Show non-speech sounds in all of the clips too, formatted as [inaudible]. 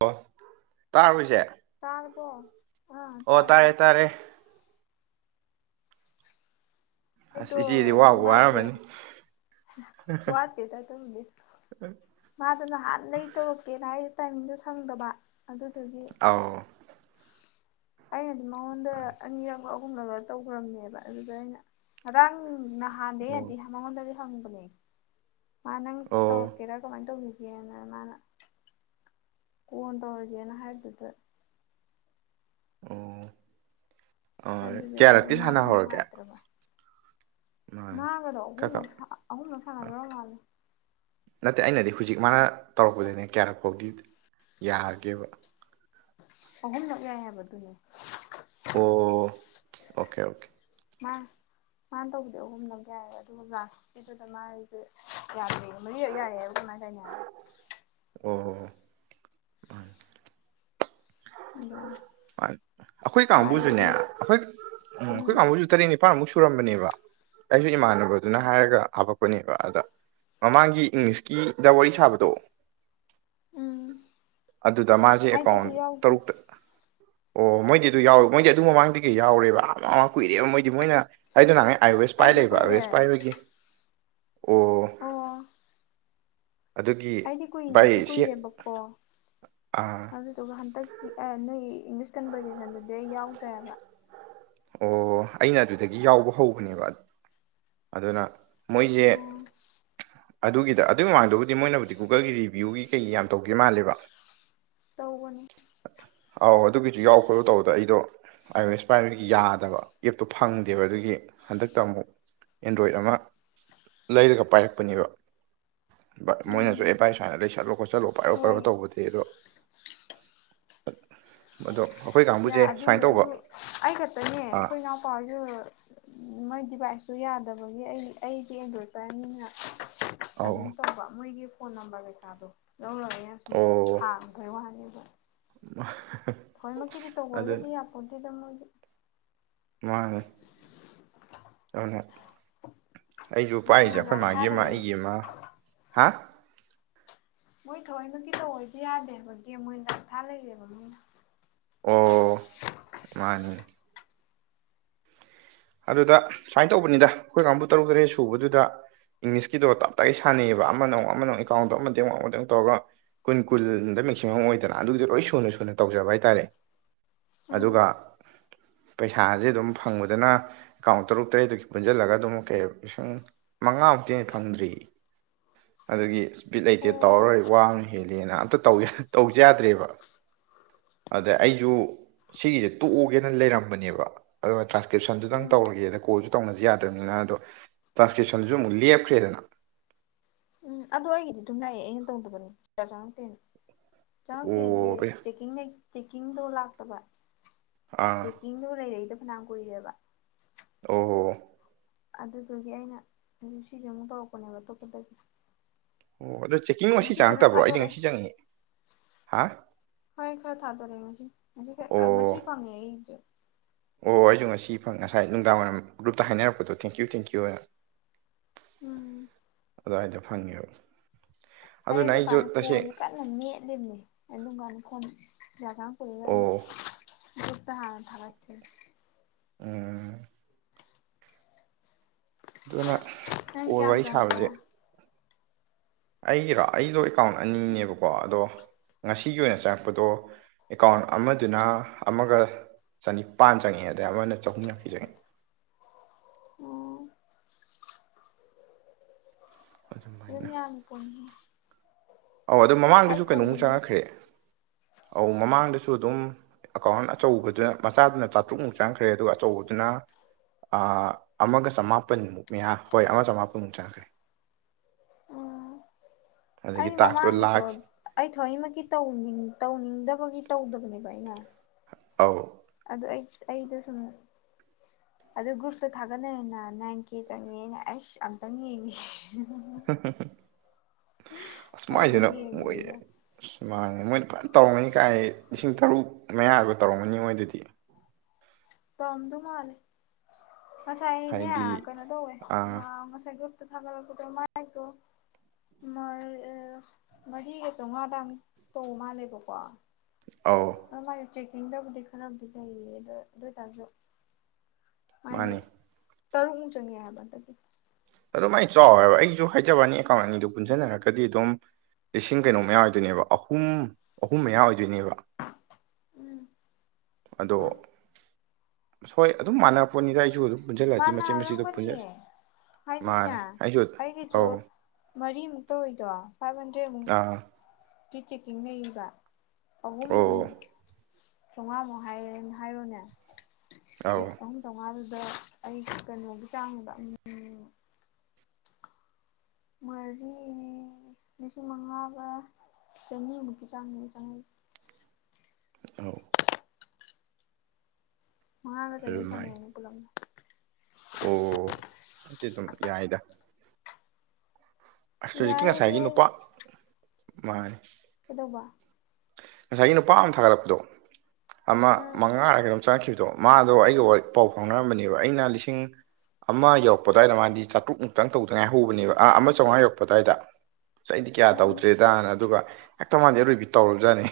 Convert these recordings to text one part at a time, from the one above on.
ꯑꯣ ꯇꯥꯕ꯭ꯔꯥ ꯢꯆꯦ ꯇꯥꯔꯕꯣ ꯑꯣ ꯇꯥꯔꯦ ꯇꯥꯔꯦ ꯑꯩꯗꯣ ꯑꯁ ꯏꯆꯦꯗꯤ ꯋꯥꯕꯨ ꯑꯗꯨꯃꯥꯏꯗꯨ ꯋꯥꯔꯝꯃꯅꯤ ꯋꯥꯠꯇꯦꯗ ꯑꯗꯨꯝꯗꯤ ꯃꯥꯗꯣ ꯅꯍꯥꯟ ꯗꯩ ꯇꯧꯔꯛꯀꯦꯅ ꯍꯥꯏ ꯇꯥꯏꯃꯤꯡꯗꯣ ꯁꯪꯗꯕ ꯑꯗꯨ ꯗꯨꯒꯤ ꯑꯧ ꯑꯩꯅꯗꯤ ꯃꯉꯣꯟꯗ ꯑꯅꯤꯔꯛꯂ ꯑꯍꯨꯔꯛꯂ ꯇꯧꯈ꯭ꯔꯕꯅꯦꯕ ꯑꯗꯨꯗ ꯑꯩꯅ ꯉꯔꯥꯡ ꯅꯍꯥꯟꯗꯩ ꯑꯣ ꯌꯥꯗꯤ ꯃꯉꯣꯟꯗꯗꯤ ꯍꯪꯕꯅꯦ ꯃꯥ ꯅꯪ ꯑꯣ ꯇꯧꯔꯛꯀꯦꯔꯥ ꯀꯃꯥꯏꯟ ꯇꯧꯒꯤꯒꯦꯅ ꯃꯥꯅ ꯀꯣꯟ ꯇꯧꯔꯒꯦꯅ ꯍꯥꯏꯕꯗꯨꯗ ꯑꯣ ꯑꯗꯨꯗꯤ ꯑꯩꯗꯣ ꯀꯌꯥꯔꯛꯇꯤ ꯃꯥꯗꯣ ꯁꯥꯟꯅꯍꯧꯔꯒꯦ ꯃꯥꯅꯦ ꯃꯥꯒꯔꯣ ꯈꯔ ꯑꯍꯨꯝꯂꯛ ꯁꯥ ꯑꯍꯨꯝꯂꯛ ꯈꯔ ꯁꯥꯟꯅꯒ꯭ꯔꯕ ꯃꯥꯜꯂꯦ ꯅꯠꯇꯦ ꯑꯩꯅꯗꯤ ꯍꯨꯖꯤꯛ ꯃꯥꯅ ꯇꯧꯔꯛꯄꯗꯨꯅꯦ ꯀꯌꯥꯔꯛꯐꯥꯎꯗꯤ ꯌꯥꯒꯦꯕ ꯑꯍꯨꯝꯂꯛ ꯌꯥꯏ ꯍꯥꯏꯕꯗꯨꯅꯦ ꯑꯣ ꯑꯣꯀꯦ ꯑꯣꯀꯦ ꯃꯥ ꯃꯥꯟ ꯇꯧꯕꯗꯤ ꯑꯍꯨꯝꯂꯛ ꯌꯥꯏ ꯑꯗꯨ ꯑꯣꯖꯥ ꯀꯤꯗꯨꯗ ꯃꯥꯏꯖꯦ ꯌꯥꯗ꯭ꯔꯦꯌꯦ ꯃꯔꯤꯔꯛ ꯌꯥꯏ ꯍꯥꯏꯕ [unintelligible] ꯍꯥꯏꯗꯥꯏꯅꯦ ꯑꯣ ꯍꯣ ꯍꯣ ꯍꯜꯂꯣ ꯑꯈꯣꯏ ꯀꯥꯡꯕꯨꯖꯨꯅꯦ ꯑꯈꯣꯏ ꯎꯝ ꯑꯈꯣꯏ ꯀꯥꯡꯕꯨꯖꯨ ꯇꯔꯦꯠꯅꯤ ꯄꯥꯥꯟꯃꯨꯛ ꯁꯨꯔꯝꯕꯅꯦꯕ ꯑꯩꯖꯨ ꯏꯃꯥꯟꯅꯕꯗꯨꯅ ꯍꯥꯏꯔꯒ ꯍꯥꯞꯄꯛꯄꯅꯦꯕ ꯑꯗ ꯃꯃꯥꯡꯒꯤ ꯏꯪꯂꯤꯁꯀꯤꯗ ꯋꯥꯔꯤ ꯁꯥꯕꯗꯣ ꯎꯝ ꯑꯗꯨꯗ ꯃꯥꯖꯦ ꯑꯩꯗꯤ ꯑꯦꯀꯥꯎꯟ ꯑꯗꯨ ꯌꯥꯎꯗꯦ ꯇꯔꯨꯛꯇ ꯑꯣ ꯃꯣꯏꯗꯤ ꯑꯗꯨ ꯌꯥꯎ ꯃꯣꯏꯗꯤ ꯑꯗꯨ ꯃꯃꯥꯡꯗꯒꯤ ꯌꯥꯎꯔꯦꯕ ꯑꯥ ꯃꯥꯃꯃꯥꯡ ꯀꯨꯏꯔꯦꯕ ꯃꯣꯏꯗꯤ ꯃꯣꯏꯅ ꯑꯩꯗꯨ ꯅꯍꯥꯟꯉꯩ ꯑꯥꯏ ꯑꯣꯋꯦꯁ ꯄꯥꯏ ꯑꯩꯁꯨ ꯂꯩꯕ ꯑꯥꯏ ꯑꯣ ꯑꯦꯁ ꯀꯨꯏꯔꯦ ꯄꯥꯏꯕꯒꯤ ꯑꯣ ꯑꯣ ꯑꯗꯨꯒꯤ ꯑꯩꯗꯤ ꯀꯨꯏꯗꯤ ꯚꯥꯏ ꯁꯤ ꯀꯨꯏꯔꯦꯕꯀꯣ ꯑꯥ ꯑꯗꯨꯗꯨꯒ ꯍꯟꯗꯛꯀꯤ ꯑꯦ ꯅꯣꯏꯒꯤ ꯏꯪꯂꯤꯁ ꯀꯟꯕꯔꯖꯦꯁꯟꯗꯨꯗꯤ ꯑꯩ ꯌꯥꯎꯗ꯭ꯔꯦꯕ ꯑꯣ ꯑꯩꯅ ꯑꯗꯨꯗꯒꯤ ꯌꯥꯎꯕ ꯍꯧꯕꯅꯦꯕ ꯑꯗꯨꯅ ꯃꯣꯏꯖꯦ ꯑꯣ ꯑꯗꯨꯒꯤꯗ ꯑꯗꯨꯏ ꯃꯃꯥꯡꯗꯕꯨꯗꯤ ꯃꯣꯏꯅꯕꯨꯗꯤ ꯒꯨꯒꯜꯒꯤ ꯔꯤꯕ꯭ꯌꯨꯒꯤ ꯀꯩ ꯌꯥꯝ ꯇꯧꯒꯤ ꯃꯥꯜꯂꯦꯕ ꯇꯧꯕꯅꯤ ꯑꯥꯎ ꯑꯗꯨꯒꯤꯖꯨ ꯌꯥꯎ ꯈꯣꯠꯂꯣ ꯇꯧꯕꯗ ꯑꯩꯗꯣ ꯑꯥꯏ ꯑꯣ ꯑꯦꯁ ꯄꯥꯏꯕꯒꯤ ꯌꯥꯗꯕ ꯑꯦꯞꯇꯣ ꯐꯪꯗꯦꯕ ꯑꯗꯨꯒꯤ ꯍꯟꯗꯛꯇ ꯑꯃꯨꯛ ꯑꯦꯟꯗ꯭ꯔꯣꯏꯠ ꯑꯃ ꯂꯩꯔꯒ ꯄꯥꯏꯔꯛꯄꯅꯦꯕ ꯕ ꯃꯣꯏꯅꯖꯨ ꯑꯦ ꯎꯝ ꯕꯥꯏ ꯁꯨꯃꯥꯏꯅ ꯂꯩꯁꯟꯂꯣ ꯈꯣꯆꯟꯂꯣ ꯄꯥꯏꯔꯣ ꯄꯥꯏꯔꯣ ꯍꯣꯏ ꯇꯧꯕꯗꯤ ꯑꯗꯣ [unintelligible] ꯑꯗꯣ ꯑꯩꯈꯣꯏ ꯌꯥ ꯀꯥꯡꯕꯨꯁꯦ ꯑꯗꯨ ꯁꯨꯃꯥꯏꯟ ꯇꯧꯕ ꯑꯗꯨ ꯑꯩ ꯈꯛꯇꯅꯦ ꯑꯥ ꯑꯩꯈꯣꯏ ꯏꯅꯥꯎꯄꯥꯁꯨ ꯃꯣꯏ ꯗꯤꯚꯥꯏꯁꯇꯨ ꯌꯥꯗꯕꯒꯤ ꯑꯩ ꯑꯩꯗꯤ ꯑꯦꯟꯗ꯭ꯔꯣꯠ ꯄꯥꯏꯕꯅꯤꯅ ꯑꯗꯨꯝ ꯑꯧ ꯇꯧꯕ ꯃꯣꯏꯒꯤ ꯐꯣꯟ ꯅꯝꯕꯔ ꯀꯩꯀꯥꯗꯣ ꯂꯧꯔꯒꯦꯅ ꯁꯨꯝ ꯑꯣ ꯍꯥꯡꯕꯩ ꯋꯥꯅꯤ ꯑꯗꯣ [unintelligible] ꯊꯣꯏꯅꯃꯛꯀꯤꯗꯤ ꯑꯗꯨ ꯇꯧꯕꯒꯗꯤ ꯌꯥꯄꯣꯟꯗꯦꯗ ꯃꯣꯏꯗꯤ ꯃꯥꯅꯤ ꯑꯗꯨꯅꯦ ꯑꯩꯁꯨ ꯄꯥꯏꯔꯤꯁꯦ ꯒꯦꯝ ꯑꯩꯈꯣꯏ ꯂꯥꯛꯊꯥ ꯃꯥꯒꯤ ꯑꯃ ꯂꯩꯔꯦ ꯑꯩꯒꯤ ꯑꯃ ꯍꯥ ꯃꯣꯏ ꯊꯑꯣꯏꯅ ꯇꯧ ꯍꯥꯏꯗꯤ ꯌꯥꯗꯦ ꯍꯥꯏꯕꯒꯤ ꯃꯣꯏ ꯂꯥꯛꯊꯥ ꯂꯩꯔꯦꯕ ꯃꯤꯅ ꯑꯣ ꯃꯥꯅꯤ ꯑꯗꯨꯗ ꯁꯨꯃꯥꯏꯅ ꯇꯧꯕꯅꯤꯗ ꯑꯩꯈꯣꯏ ꯀꯥꯡꯕꯨ ꯇꯔꯨꯛ ꯇꯔꯦꯠ ꯁꯨꯕꯗꯨꯗ ꯏꯪꯂꯤꯁꯀꯤꯗꯣ ꯇꯞꯇꯥꯏ ꯁꯥꯟꯅꯩꯑꯕ ꯑꯃꯅ ꯑꯃ ꯑꯃꯅꯃꯨꯛ ꯑꯦꯀꯥꯎꯟꯗꯣ ꯑꯃꯗꯩ ꯑꯃꯨꯛ ꯑꯃꯗꯩ ꯇꯧꯔꯒ ꯑꯩꯈꯣꯏꯅ ꯀꯨꯟꯗ ꯃꯦꯛꯁꯤꯃꯝ ꯑꯣꯏꯗꯅ ꯑꯗꯨꯒꯤꯁꯨ ꯂꯣꯏ ꯁꯨꯅ ꯁꯨꯅ ꯇꯧꯖꯕ ꯍꯥꯏꯇꯥꯔꯦ ꯎꯝ ꯑꯗꯨꯒ ꯄꯩꯁꯥꯁꯦ ꯑꯗꯨꯝ ꯐꯪꯕꯗꯅ ꯑꯦꯀꯥꯎꯟ ꯇꯔꯨꯛ ꯇꯔꯦꯠꯇꯒꯤ ꯄꯨꯟꯁꯤꯜꯂꯒ ꯑꯗꯨꯛ ꯀꯩ ꯂꯤꯁꯤꯡ ꯃꯉꯥꯃꯨꯛꯇꯩ ꯍꯦꯟꯅ ꯐꯪꯗ꯭ꯔꯤ ꯑꯗꯒꯤ ꯕꯤꯠ ꯂꯩꯇꯦ ꯑꯣ ꯇꯧꯔꯔꯣꯏ ꯋꯥꯕꯅ ꯍꯦꯜꯂꯤꯅ ꯑꯝꯇ ꯇꯧꯖꯦ ꯌꯥꯗ꯭ꯔꯦꯕ ꯑꯗ ꯑꯩꯁꯨ ꯁꯤꯒꯤꯖꯦ ꯇꯣꯛꯑꯣꯒꯦꯅ ꯂꯩꯔꯝꯕꯅꯦꯕ ꯑꯗꯨꯒ ꯇ꯭ꯔꯥꯟꯁꯀ꯭ꯔꯤꯞꯁꯟꯗꯨꯗꯪ ꯎꯝ ꯇꯧꯔꯒꯦꯗ ꯀꯣꯜꯁꯨ ꯇꯧꯅꯁꯤ ꯌꯥꯗꯕꯅꯤꯅ ꯑꯗꯣ ꯇ꯭ꯔꯥꯟꯁꯀ꯭ꯔꯤꯞꯁꯟꯁꯨ ꯑꯃꯨꯛ ꯂꯦꯞꯈ꯭ꯔꯦꯗꯅ ꯎꯝ ꯑꯗꯨ ꯑꯩꯒꯤꯗꯤ ꯑꯗꯨꯝ ꯂꯥꯛꯑꯦ ꯑꯩꯅ ꯇꯧꯗꯕꯅꯤ ꯆꯥꯉꯛꯇꯦ ꯆꯥꯉꯛꯇꯦꯗꯤ ꯑꯣ ꯕꯦ ꯆꯦꯀꯤꯡ ꯆꯦꯛꯀꯤꯡꯗꯣ ꯂꯥꯛꯇꯕ ꯑꯥ ꯆꯤꯡꯗꯣ ꯂꯩꯔꯛꯏꯖ ꯐꯅꯥꯝ ꯀꯨꯏꯔꯦꯕ ꯑꯣ ꯑꯗꯨꯗꯨꯒꯤ ꯑꯩꯅ ꯍꯧ ꯁꯤꯁꯦ ꯑꯃꯨꯛ ꯇꯧꯔꯛꯄꯅꯦꯕ ꯑꯇꯣꯞꯄꯗꯒꯤ ꯑꯣ ꯑꯗꯣ ꯆꯦꯛꯀꯤꯡ ꯉꯁꯤ ꯈꯔ ꯆꯪꯉꯛꯇꯕ꯭ꯔꯣ ꯑꯩꯗꯤ ꯊꯥꯗꯣꯔꯛꯑꯦ ꯉꯁꯤ ꯆꯪꯉꯛꯑꯦ ꯍꯥ ꯍꯣꯏ ꯈꯔ ꯊꯥꯗꯣꯔꯛꯑꯦ ꯉꯁꯤ ꯈꯔ ꯑꯣ ꯉꯁꯤ ꯐꯪꯉꯦ ꯑꯩꯁꯨ ꯑꯣ ꯑꯩꯁꯨ ꯉꯁꯤ ꯐꯪ ꯉꯁꯥꯏ ꯅꯨꯡꯗꯥꯡ ꯋꯥꯏꯔꯝ ꯒ꯭ꯔꯨꯞꯇ ꯍꯥꯏꯅꯔꯛꯄꯗꯣ ꯊꯦꯡꯀ꯭ꯌꯨ ꯊꯦꯡꯀ꯭ꯌꯨ ꯑꯅ ꯎꯝ ꯑꯗꯨꯋꯥꯏꯗ ꯐꯪꯉꯦꯕ ꯑꯩꯁꯨ ꯑꯗꯨꯅ ꯗꯨꯀꯥꯟ ꯇꯁꯦꯡ ꯐꯣꯟꯖꯤ ꯀꯥꯟ ꯃꯦꯠꯂꯤꯕꯅꯦ ꯑꯗꯨꯝ ꯀꯥꯟꯗ [unintelligible] ꯄꯩꯁꯥ ꯆꯪꯉꯛꯄꯗꯨꯗ ꯑꯩꯅ ꯑꯣ ꯅꯍꯥꯟ ꯊꯥꯔꯛꯇꯦ ꯎꯝ ꯑꯗꯨꯅ ꯅꯪ ꯀꯣꯜ ꯀꯌꯥꯝ ꯋꯥꯔꯤ ꯆꯪꯉꯛꯀꯦ ꯁꯥꯕꯁꯦ ꯑꯩꯒꯤꯔꯣ ꯑꯩꯗꯣ ꯑꯦꯀꯥꯎꯟ ꯑꯅꯤꯅꯦꯕꯀꯣ ꯑꯗꯣ ꯉꯁꯤꯒꯤ ꯑꯣꯏꯅ ꯆꯪꯉꯛꯄꯗꯣ ꯑꯦꯀꯥꯎꯟ ꯑꯃꯗꯨꯅ ꯑꯃꯒ ꯆꯅꯤꯄꯥꯟ ꯆꯪꯉꯛꯑꯦ ꯑꯗꯩ ꯑꯃꯅ ꯆꯍꯨꯝ ꯌꯥꯡꯈꯩ ꯆꯪꯉꯦ ꯑꯣ ꯑꯗꯨꯝ ꯑꯗꯨꯃꯥꯏꯅ ꯌꯥꯝꯃꯤ ꯀꯣ ꯑꯧ ꯑꯗꯨ ꯃꯃꯥꯡꯗꯁꯨ ꯀꯩꯅꯣꯃꯨꯛ ꯀꯧꯒꯨꯝꯕꯅꯤ ꯆꯪꯉꯛꯈ꯭ꯔꯦ ꯑꯧ ꯃꯃꯥꯡꯗꯁꯨ ꯑꯗꯨꯝ ꯑꯀꯥꯎꯟ ꯑꯆꯧꯕꯗꯨꯅ ꯃꯆꯥꯗꯨꯅ ꯆꯥꯇ꯭ꯔꯨꯛꯃꯨꯛ ꯆꯪꯈ꯭ꯔꯦ ꯑꯗꯨꯒ ꯑꯆꯧꯕꯗꯨꯅ ꯑꯃꯒ ꯆꯃꯥꯄꯟꯃꯨꯛ ꯃꯌꯥ ꯍꯣꯏ ꯑꯃ ꯆꯃꯥꯄꯟꯃꯨꯛ ꯆꯪꯈ꯭ꯔꯦ [unintelligible] ꯑꯗꯒꯤ ꯑꯩ ꯇꯥꯛꯁꯇꯣ ꯃꯃꯥꯡꯒꯤꯗꯣ ꯂꯥꯛ ꯑꯩ ꯊꯑꯣꯏꯃꯛꯀꯤ ꯇꯧꯅꯤꯡ ꯇꯧꯅꯤꯡꯗꯕꯒꯤ ꯇꯧꯗꯕꯅꯦꯕ ꯑꯩꯅ ꯑꯧ ꯑꯗꯨ ꯑꯩ ꯑꯩꯗꯣ ꯁꯨꯝ ꯑꯗꯨ ꯒ꯭ꯔꯨꯞꯇ ꯊꯥꯒꯠꯅꯩꯅ ꯅꯥꯏꯟ ꯀꯦ ꯆꯪꯉꯦꯅ ꯑꯩꯁ ꯑꯝꯇꯪ ꯌꯦꯡꯉꯦ ꯑꯁ ꯈꯔꯖꯨ ꯃꯥꯏꯁꯤꯅ ꯃꯣꯏ ꯌꯦꯡꯕꯅꯤꯗ ꯑꯁ ꯃꯥꯡꯉꯦ ꯃꯣꯏꯅ ꯐꯟ ꯇꯧꯔꯝꯒꯅꯤ ꯀꯥꯏ ꯂꯤꯁꯤꯡ ꯇꯔꯨꯛ ꯃꯌꯥꯒ ꯇꯧꯔꯝꯒꯅꯤ ꯃꯣꯏ ꯑꯗꯨꯗꯤ ꯇꯝꯗꯨ ꯃꯥꯜꯂꯤ ꯉꯁꯥꯏ ꯍꯥꯏꯗꯤ ꯑꯩꯅꯦ ꯀꯩꯅꯣ ꯇꯧꯋꯦ ꯑꯥ ꯑ ꯉꯁꯥꯏ ꯒ꯭ꯔꯨꯞꯇ ꯊꯥꯒꯠꯂꯛꯄꯗꯣ ꯃꯥꯏꯗꯣ ꯃꯔ ꯑ ꯃꯔꯤꯒ ꯆꯧꯃꯉꯥ ꯑꯗꯥꯏꯃꯨꯛ ꯇꯧ ꯃꯥꯜꯂꯦꯕꯀꯣ ꯑꯧ ꯑ ꯃꯥꯏꯖꯦ ꯆꯦꯛꯀꯤꯡꯗꯕꯨꯗꯤ ꯈꯔꯕꯨꯗꯤ ꯂꯩꯌꯦ ꯑꯗꯣ ꯑꯗꯨ ꯑꯣꯏꯇꯥꯔꯁꯨ ꯃꯥꯐꯗꯤ ꯃꯥꯅꯤ ꯇꯔꯨꯛꯃꯨꯛ ꯆꯪꯉꯦ ꯍꯥꯏꯕ ꯍꯟꯗꯛꯀꯤ ꯑꯗꯣ ꯃꯥꯏ ꯆꯥꯎꯋꯦ ꯍꯥꯏꯕ ꯑꯩꯖꯨ ꯍꯥꯏꯖꯋꯥꯅꯤ ꯑꯦꯀꯥꯎꯟ ꯑꯅꯤꯗꯨ ꯄꯨꯟꯖꯟꯅꯔꯒꯗꯤ ꯑꯗꯨꯝ ꯂꯤꯁꯤꯡ ꯀꯩꯅꯣ ꯃꯌꯥ ꯑꯣꯏꯗꯣꯏꯅꯦꯕ ꯑꯍꯨꯝ ꯑꯍꯨꯝ ꯃꯌꯥ ꯑꯣꯏꯗꯣꯏꯅꯦꯕ ꯎꯝ ꯑꯗꯣ ꯍꯣꯏ ꯑꯗꯨꯝ ꯃꯥꯟꯅ ꯄꯣꯠꯅꯤꯗ ꯑꯩꯁꯨ ꯑꯗꯨꯝ ꯄꯨꯟꯁꯤꯜꯂꯗꯤ ꯃꯆꯦꯠ ꯃꯆꯦꯠꯇꯣ ꯄꯨꯟꯁꯤꯜ ꯃꯥꯟꯅꯔꯝꯒꯅꯤꯌꯦ ꯍꯥꯏꯗꯤꯅꯦ ꯃꯥꯅꯤ ꯑꯩꯁꯨ ꯑꯩꯒꯤꯖꯨ ꯑꯧ ꯃꯔꯤꯃꯨꯛ ꯇꯧꯋꯤꯗꯣ ꯐꯥꯏꯚ ꯍꯟꯗ꯭ꯔꯦꯗꯃꯨꯛ ꯑꯥ ꯆꯦꯛꯀꯤꯡ ꯂꯩꯌꯦꯕ ꯑꯍꯨꯝ ꯑꯣ ꯆꯧꯉꯥꯃꯨꯛ ꯍꯥꯏꯔꯦꯟ ꯍꯥꯏꯔꯣꯅꯦ ꯑꯧ ꯆꯦꯛ ꯑꯍꯨꯝ ꯆꯧꯉꯥꯗꯨꯗ ꯑꯩ ꯀꯩꯅꯣꯒꯤ ꯆꯥꯡꯗ ꯎꯝ ꯎꯝ ꯃꯔꯤ ꯂꯤꯁꯤꯡ ꯃꯉꯥꯒ ꯆꯅꯤꯃꯨꯛꯀꯤ ꯆꯥꯡꯅꯦ ꯆꯪꯉꯛꯏ ꯑꯥꯎ ꯃꯉꯥꯒ ꯆꯅꯤ ꯑꯗꯨꯃꯥꯏ ꯐꯪꯉꯦꯅꯦ ꯄꯨꯜꯂꯞꯅ ꯑꯣ ꯍꯧꯖꯤ ꯑꯗꯨꯝ ꯌꯥꯏꯗ ꯑꯁ ꯍꯧꯖꯤꯛꯀꯤ ꯌꯥꯏ ꯑꯗꯣ ꯉꯁꯥꯏꯒꯤ ꯑꯩ ꯅꯨꯄꯥ ꯃꯥꯅꯦ ꯀꯩꯗꯧꯕ ꯉꯁꯥꯏꯒꯤ ꯅꯨꯄꯥ ꯑꯝ ꯊꯥꯒꯠꯂꯛꯄꯗꯣ ꯑꯃ ꯎꯝ ꯃꯉꯥꯔ ꯀꯩꯅꯣꯝ ꯆꯪꯉꯛꯈꯤꯕꯗꯣ ꯃꯥꯗꯣ ꯑꯩꯒ ꯋꯥꯔꯤ ꯄꯥꯎ ꯐꯥꯎꯅꯔꯝꯕꯅꯦꯕ ꯑꯩꯅ ꯂꯤꯁꯤꯡ ꯑꯃ ꯌꯧꯔꯛꯄ ꯑꯗꯨꯋꯥꯏꯗ ꯃꯥꯗꯤ ꯆꯥꯇ꯭ꯔꯨꯛ ꯃꯨꯛꯇꯪ ꯇꯧꯗ ꯉꯥꯏꯍꯧꯕꯅꯦꯕ ꯑꯥ ꯆꯧꯉꯥ ꯌꯧ ꯄꯗꯥꯏꯗ ꯆꯩꯗꯤ ꯀꯌꯥ ꯎꯝ ꯇꯧꯗ꯭ꯔꯦꯗꯅ ꯑꯗꯨꯒ ꯍꯦꯛꯇ ꯃꯥꯗꯤ ꯑꯔꯣꯏꯕꯤ ꯇꯧꯔꯕꯖꯥꯠꯅꯦ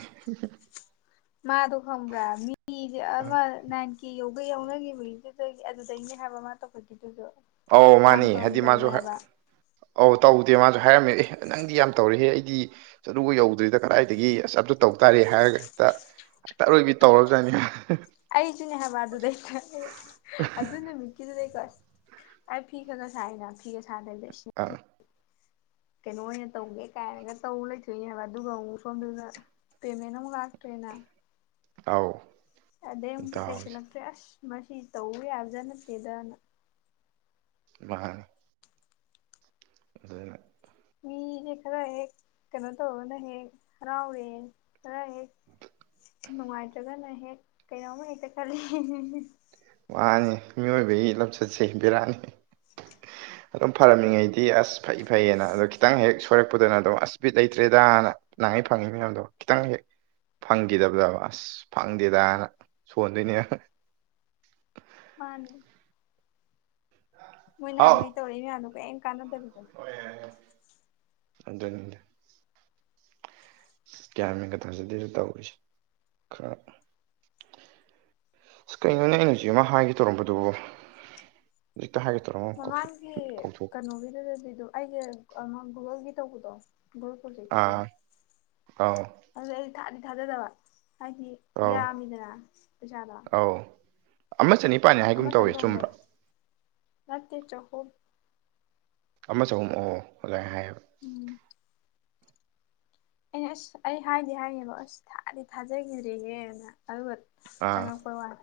ꯃꯥꯗꯣ ꯈꯪꯕ꯭ꯔꯥ ꯃꯤꯖꯦ ꯑꯃ ꯅꯥꯏꯟ ꯀꯦ ꯌꯧꯒ ꯌꯧꯅꯒꯤꯕꯩꯗꯨꯗꯒꯤ ꯑꯗꯨꯗꯩꯅꯦ ꯍꯥꯏꯕ ꯃꯥ ꯇꯧꯈꯠꯈꯤꯗꯣꯏꯗꯣ ꯑꯧ ꯃꯥꯅꯦ ꯍꯥꯏꯗꯤ ꯃꯥꯖꯨ ꯍꯦꯛ ꯑꯧ ꯇꯧꯗꯦ ꯃꯥꯖꯨ ꯍꯥꯏꯔꯝꯃꯦ ꯑꯦ ꯅꯪꯗꯤ ꯌꯥꯝ ꯇꯧꯔꯦꯍꯦ ꯑꯩꯗꯤ ꯑꯁ ꯑꯗꯨꯒ ꯌꯧꯗ꯭ꯔꯤꯗ ꯀꯗꯥꯏꯗꯒꯤ ꯑꯁ ꯑꯝꯇꯥ ꯇꯧ ꯇꯥꯔꯦ ꯍꯥꯏꯔꯒ ꯍꯦꯛꯇ ꯍꯦꯛꯇ ꯑꯔꯣꯏꯕꯤ ꯇꯧꯔꯕꯖꯥꯠꯅꯤ ꯑꯩꯖꯨꯅꯦ ꯍꯥꯏꯕ ꯑꯗꯨꯗꯩꯗ ꯑꯩ ꯑꯗꯨ ꯅꯨꯃꯤꯠ ꯀꯤꯗꯨꯗꯩꯀꯣ ꯑꯁ ꯑꯩ ꯐꯤ ꯈꯥꯒ ꯁꯥꯏꯅ ꯐꯤꯒ ꯁꯥꯗꯕꯤꯗ ꯏꯁ [unintelligible] ꯀꯩꯅꯣ ꯑꯣꯏꯅ ꯇꯧꯒꯦ ꯀꯥꯏꯅꯒ ꯇꯧ ꯂꯩꯊꯣꯛꯏꯅꯦ ꯍꯥꯏꯕ ꯑꯗꯨꯒ ꯑꯃꯨꯛ ꯁꯣꯝꯗꯅ ꯄꯦꯃꯦꯟ ꯑꯃꯨꯛ ꯂꯥꯛꯇ꯭ꯔꯦꯅ ꯑꯥꯎ ꯑꯗꯩ ꯑꯃꯨꯛ ꯕꯤꯠ ꯂꯩꯁꯤꯜꯂꯛꯇ꯭ꯔꯦ ꯑꯁ ꯃꯁꯤ ꯇꯧꯔꯨ ꯌꯥꯕꯖꯥꯠ ꯅꯠꯇꯦꯗꯅ ꯃꯥꯅꯤ ꯑꯗꯨꯅ ꯃꯤꯖꯦ ꯈꯔ ꯍꯦꯛ ꯀꯩꯅꯣ ꯇꯧꯔꯒꯅ ꯍꯦꯛ ꯍꯔꯥꯎꯔꯦ ꯈꯔ ꯍꯦꯛ ꯅꯨꯡꯉꯥꯏꯇ꯭ꯔꯒꯅ ꯍꯦꯛ ꯀꯩꯅꯣꯝꯃ ꯍꯦꯛꯇ ꯈꯜꯂꯤ ꯃꯥꯅꯤ ꯃꯤꯑꯣꯏꯕꯒꯤ ꯂꯝꯆꯠꯁꯦ ꯕꯤꯔꯥꯅꯤ [inaudible] ꯑꯗꯨꯝ ꯐꯔꯝꯃꯤꯉꯩꯗꯤ ꯑꯁ ꯐꯩ ꯐꯩꯌꯦꯅ ꯑꯗꯣ ꯈꯤꯇꯪ ꯍꯦꯛ ꯁꯣꯏꯔꯛꯄꯗꯅ ꯑꯗꯨꯝ ꯑꯁ ꯕꯤꯠ ꯂꯩꯇ꯭ꯔꯦꯗꯥꯅ ꯅꯪ ꯍꯦꯛ ꯐꯪꯉꯤꯕꯅꯤꯅ ꯑꯗꯣ ꯈꯤꯠꯇꯪ ꯍꯦꯛ ꯐꯪꯒꯤꯗꯕꯔ ꯑꯁ ꯐꯪꯗꯦꯗ ꯐꯣꯟꯗꯩꯅꯦꯅ ꯄꯥꯟ ꯃꯣꯏ ꯍꯥꯎ ꯅꯍꯥꯟꯉꯣꯏ ꯇꯧꯔꯛꯏ ꯃꯌꯥꯝꯗꯣ ꯀ꯭ꯌꯤꯝ ꯀꯥꯟꯅꯗꯕꯤꯗ [unintelligible] ꯑꯗꯨꯅꯤꯗ ꯏꯁ ꯒ꯭ꯌꯥꯟ ꯃꯦꯟꯒ ꯇꯥꯖꯗꯦꯗ ꯇꯧꯔꯤꯁꯦ ꯈꯔ ꯑꯁ ꯀꯩꯅꯣꯅꯦ ꯑꯩꯅ ꯍꯧꯖꯤꯛ ꯑꯃ ꯍꯥꯏꯒꯦ ꯇꯧꯔꯝꯕꯗꯨꯕꯨ ꯍꯧꯖꯤꯛꯇ ꯍꯥꯏꯒꯦ ꯇꯧꯔꯝꯃ ꯃꯃꯥꯡꯒꯤ ꯀꯩꯅꯣꯒꯤꯗꯨꯗꯗꯤ ꯑꯗꯨꯝ ꯑꯩꯁꯦ ꯑꯃ ꯒꯨꯒꯜꯒꯤ ꯇꯧꯕꯗꯣ ꯒꯨꯒꯜ ꯄ꯭ꯔꯣꯖꯦꯛꯀꯤꯗꯣ ꯑꯥ ꯑꯧ ꯑꯗꯨꯗꯤ ꯑꯩ ꯊꯥꯗꯤ ꯊꯥꯖꯗꯕ ꯍꯥꯏꯗꯤ ꯑꯧ ꯌꯥꯝꯃꯤꯗꯅ ꯄꯩꯁꯥꯗꯣ ꯑꯧ ꯑꯃ ꯆꯅꯤꯄꯥꯥꯟꯅꯦ ꯍꯥꯏ ꯑꯃꯇꯪ ꯇꯣꯡꯗꯣ ꯅꯠꯇꯦ ꯆꯍꯨꯝ ꯑꯃ ꯆꯍꯨꯝ ꯑꯣ ꯑꯣ ꯑꯗꯨꯃꯥꯏ ꯍꯥꯏꯌꯦꯕ ꯎꯝ ꯑꯩꯅ ꯑꯁ ꯑꯩ ꯍꯥꯏꯗꯤ ꯍꯥꯏꯒꯦꯕ ꯑꯁ ꯊꯥꯗꯤ ꯊꯥꯖꯒꯤꯗ꯭ꯔꯦꯍꯦꯅ ꯑꯗꯨꯒ ꯑꯥ ꯆꯪꯉꯛꯄꯩ ꯋꯥꯅꯤ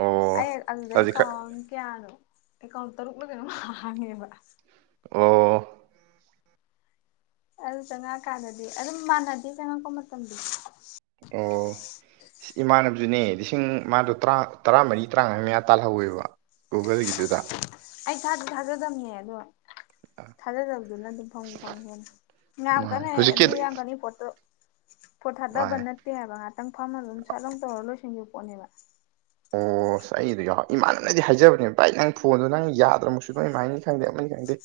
ꯑꯣ ꯑꯩ ꯑꯗꯨꯗ ꯍꯧꯖꯤꯛ ꯈꯔ ꯑꯦꯀꯥꯎꯟ ꯀꯌꯥꯅꯣ ꯑꯦꯀꯥꯎꯟ ꯇꯔꯨꯛꯂ ꯀꯩꯅꯣꯝ ꯍꯥꯡꯉꯦꯕ ꯑꯣ ꯑꯗꯨ ꯆꯪꯉꯛꯑꯀꯥꯟꯗꯗꯤ ꯑꯗꯨꯝ ꯃꯥꯟꯅꯗꯦ ꯆꯪꯉꯛꯄ ꯃꯇꯝꯗꯤ ꯑꯣ ꯏꯁ ꯏꯃꯥꯟꯅꯕꯖꯨꯅꯦ ꯂꯤꯁꯤꯡ ꯃꯥꯗꯣ ꯇꯔꯥ ꯇꯔꯥꯃꯔꯤ ꯇꯔꯥꯉꯥꯒꯤ ꯃꯌꯥ ꯇꯥꯜꯍꯧꯋꯦꯕ ꯒꯨꯒꯜꯒꯤꯗꯨꯗ ꯑꯩ ꯊꯥꯗꯤ ꯊꯥꯖꯗꯝꯅꯦ ꯑꯗꯨꯒ ꯊꯥꯖꯗꯕꯗꯨꯅ ꯑꯗꯨꯝ ꯐꯪꯕꯨ ꯐꯪꯉꯤ ꯌꯥꯝ ꯃꯥꯅꯦ ꯀꯟꯅ ꯍꯦ ꯍꯧꯖꯤꯛꯀꯤ ꯑꯗꯨ ꯌꯥꯝ ꯀꯟꯅ ꯏꯐ꯭ꯔꯣꯠ ꯇꯣ ꯏꯐ꯭ꯔꯣꯠ ꯊꯥꯗꯕ ꯃꯥꯅꯦ ꯅꯠꯇꯦ ꯍꯥꯏꯕ ꯉꯥꯛꯇꯪ ꯐꯝꯃꯒ ꯑꯗꯨꯝ ꯁꯠꯂꯥꯎꯅ ꯇꯧꯔ ꯂꯣꯏꯁꯤꯟꯒꯤꯕ ꯄꯣꯠꯅꯦꯕ ꯑꯣ ꯑꯁ ꯑꯩ ꯑꯗꯨ ꯌꯥꯎ ꯏꯃꯥꯟꯅꯅꯗꯤ ꯍꯥꯏꯖꯕꯅꯦꯕ ꯚꯥꯏ ꯅꯪ ꯐꯣꯟꯗꯣ ꯅꯪ ꯌꯥꯗ꯭ꯔꯃꯛꯁꯨ ꯅꯣꯏ ꯏꯃꯥꯏꯅꯤ ꯈꯪꯗꯦ ꯑꯃꯅꯤ ꯈꯪꯗꯦ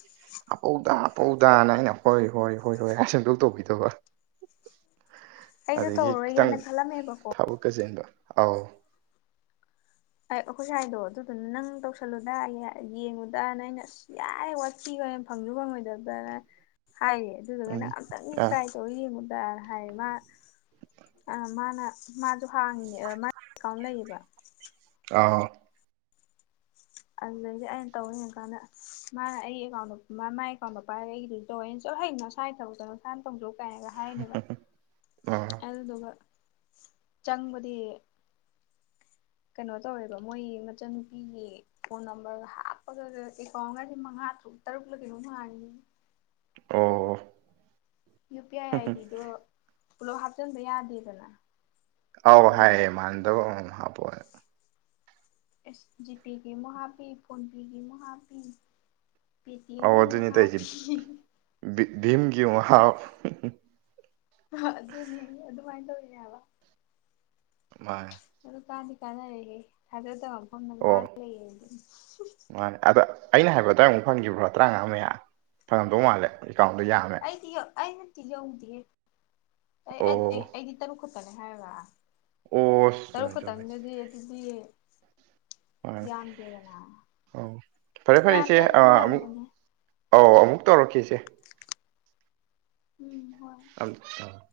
ꯍꯥꯞꯐꯧꯗ ꯍꯥꯞꯐꯧꯗꯅ ꯑꯩꯅ ꯍꯣꯏ ꯍꯣꯏ ꯍꯣꯏ ꯍꯣꯏ ꯍꯥꯏꯔ ꯁꯨꯡꯇꯧ ꯇꯧꯒꯤꯗꯕ ꯑꯩꯁꯨ ꯇꯧꯔꯔꯣꯏꯒꯦꯅ ꯈꯜꯂꯝꯃꯦꯕꯀꯣ꯫ ꯊꯕꯛꯀ ꯆꯦꯟꯕ ꯑꯥꯎ ꯑꯩꯈꯣꯏ ꯁꯥꯏꯗꯣ ꯑꯗꯨꯗꯨꯅ ꯅꯪ ꯇꯧꯁꯜꯂꯨꯗ ꯌꯦꯡꯉꯨꯗ ꯑꯅ ꯑꯩꯅ꯫ ꯌꯥꯔꯦ ꯋꯥꯊꯤ ꯋꯥꯔꯦꯝ ꯐꯪꯖꯨ ꯐꯪꯉꯣꯏꯗꯕꯅ ꯍꯥꯏꯌꯦ ꯑꯗꯨꯗꯨꯒ ꯎꯝ ꯅꯪ ꯑꯝꯇꯪꯗꯤ ꯑꯥ ꯇ꯭ꯔꯥꯏ ꯇꯧꯔ ꯌꯦꯡꯉꯨꯗ ꯍꯥꯏ ꯃꯥ ꯑ ꯃꯥꯅ ꯃꯥꯁꯨ ꯍꯥꯡꯉꯤꯕ ꯑ ꯃꯥꯒꯤ ꯀꯥꯎꯟ ꯂꯩꯌꯦꯕ ꯑꯥ ꯑꯗꯨꯗꯩꯗꯤ ꯑꯩꯅ ꯇꯧ ꯌꯦꯡ ꯀꯥꯟꯗ ꯃꯥꯅ ꯑꯩꯒꯤ ꯑꯦꯀꯥꯎꯟꯗꯣ ꯃꯥꯏ ꯑꯦꯀꯥꯎꯟꯗꯣ ꯄꯥꯏꯔꯒ ꯑꯩꯒꯤꯗꯤ ꯇꯧꯋꯦ ꯑꯩꯅ ꯆꯣꯏꯍꯩ ꯅꯁꯛ ꯍꯥꯏ ꯇꯧꯖꯧ ꯏꯁꯥꯟꯅ ꯇꯧꯖꯧ ꯀꯥꯏꯅꯒ ꯍꯥꯏꯅꯦꯕ ꯑꯥ ꯑꯗꯨꯗꯨꯒ ꯆꯪꯕꯗꯤ꯫ ꯀꯩꯅꯣ ꯇꯧꯋꯦꯕ ꯃꯣꯏ ꯃꯆꯟꯅꯨꯄꯤꯒꯤ ꯐꯣꯟ ꯅꯝꯕꯔ ꯍꯥꯞꯄꯒ ꯑꯦꯀꯥꯎꯟꯒꯁꯦ ꯃꯉꯥ ꯇ꯭ꯔꯨꯛ ꯇꯔꯨꯛꯂ ꯀꯩꯅꯣꯝ ꯍꯥꯡꯉꯤꯏ ꯑꯣ ꯌꯨ ꯄꯤ ꯑꯥꯏ ꯑꯥꯏꯗꯤꯗꯣ ꯄꯨꯂꯞ ꯍꯥꯞꯆꯤꯟꯕ ꯌꯥꯗꯦꯗꯅ ꯑꯥꯎ ꯑꯗꯨꯗꯨꯅ ꯍꯥꯏꯌꯦ ꯃꯥꯟꯅꯗꯕ ꯑꯃꯃꯝ ꯍꯥꯞꯄꯣꯅ꯫ ꯑꯦꯁ ꯖꯤꯄꯦꯒꯤ ꯑꯃꯨ ꯍꯥꯞꯄꯤ ꯐꯣꯟꯄꯦꯒꯤ ꯑꯃꯨ ꯍꯥꯞꯄꯤ ꯄꯤꯇꯤꯑꯦꯝ ꯑꯧ ꯒꯤ ꯑꯃꯨ ꯑꯗꯨꯅꯤ ꯇꯧꯔꯤꯁꯦ ꯍꯥꯞꯄꯤ ꯚꯤ ꯚꯤꯝꯒꯤ ꯑꯃꯨ ꯍꯥꯞ ꯑꯗꯨꯅꯦ ꯑꯗꯨꯃꯥꯏꯟ ꯇꯧꯏꯅꯦ ꯍꯥꯕ꯫ ꯃꯥꯟꯅꯦ ꯑꯗꯨ ꯀꯥꯟꯗꯤ ꯀꯥꯟꯅꯔꯦꯍꯦ ꯊꯥꯖꯗꯕ ꯃꯐꯝꯗ ꯉꯥ ꯑꯣ ꯂꯩ ꯑꯗꯨꯅꯤ ꯃꯥꯅꯦ ꯑꯗꯣ ꯑꯩꯅ ꯍꯥꯏꯕ ꯑꯗꯨꯋꯥꯏꯃꯨꯛ ꯐꯪꯒꯤꯕ꯭ꯔꯣ ꯇ꯭ꯔꯥꯉꯥ ꯃꯌꯥ? ꯐꯪꯉꯝꯗꯧ ꯃꯥꯜꯂꯦ ꯑꯦꯀꯥꯎꯟꯗꯣ ꯌꯥꯝꯃꯦ꯫ ꯑꯩꯗꯤ ꯌꯧ ꯑꯩ ꯅꯠꯇꯤ ꯌꯧꯗꯦꯍꯦ ꯑꯩ ꯑꯣ ꯑꯩ ꯑꯦ ꯑꯩꯗꯤ ꯇꯔꯨꯛ ꯈꯛꯇꯅꯦ ꯍꯥꯏꯔꯒ ꯑꯣ ꯑꯁ ꯇꯔꯨꯛ ꯆꯨꯝꯃꯦ ꯆꯨꯝꯃꯦ ꯈꯛꯇꯪꯗꯗꯤ ꯑꯗꯨꯗꯤ ꯃꯥꯅꯦ ꯌꯥꯝꯗꯦꯗꯅ ꯑꯧ ꯐꯔꯦ ꯐꯔꯦ ꯌꯥꯝꯗꯦ ꯏꯆꯦ ꯍꯥꯏꯗꯤ ꯑ ꯑꯗꯨꯝ ꯑꯃꯨꯛ ꯌꯥꯝꯃꯤꯄꯣꯠꯅꯦ ꯑꯧ ꯑꯃꯨꯛ ꯇꯧꯔꯛꯀꯦ ꯏꯆꯦ꯫ ꯎꯝ ꯍꯣꯏ [unintelligible]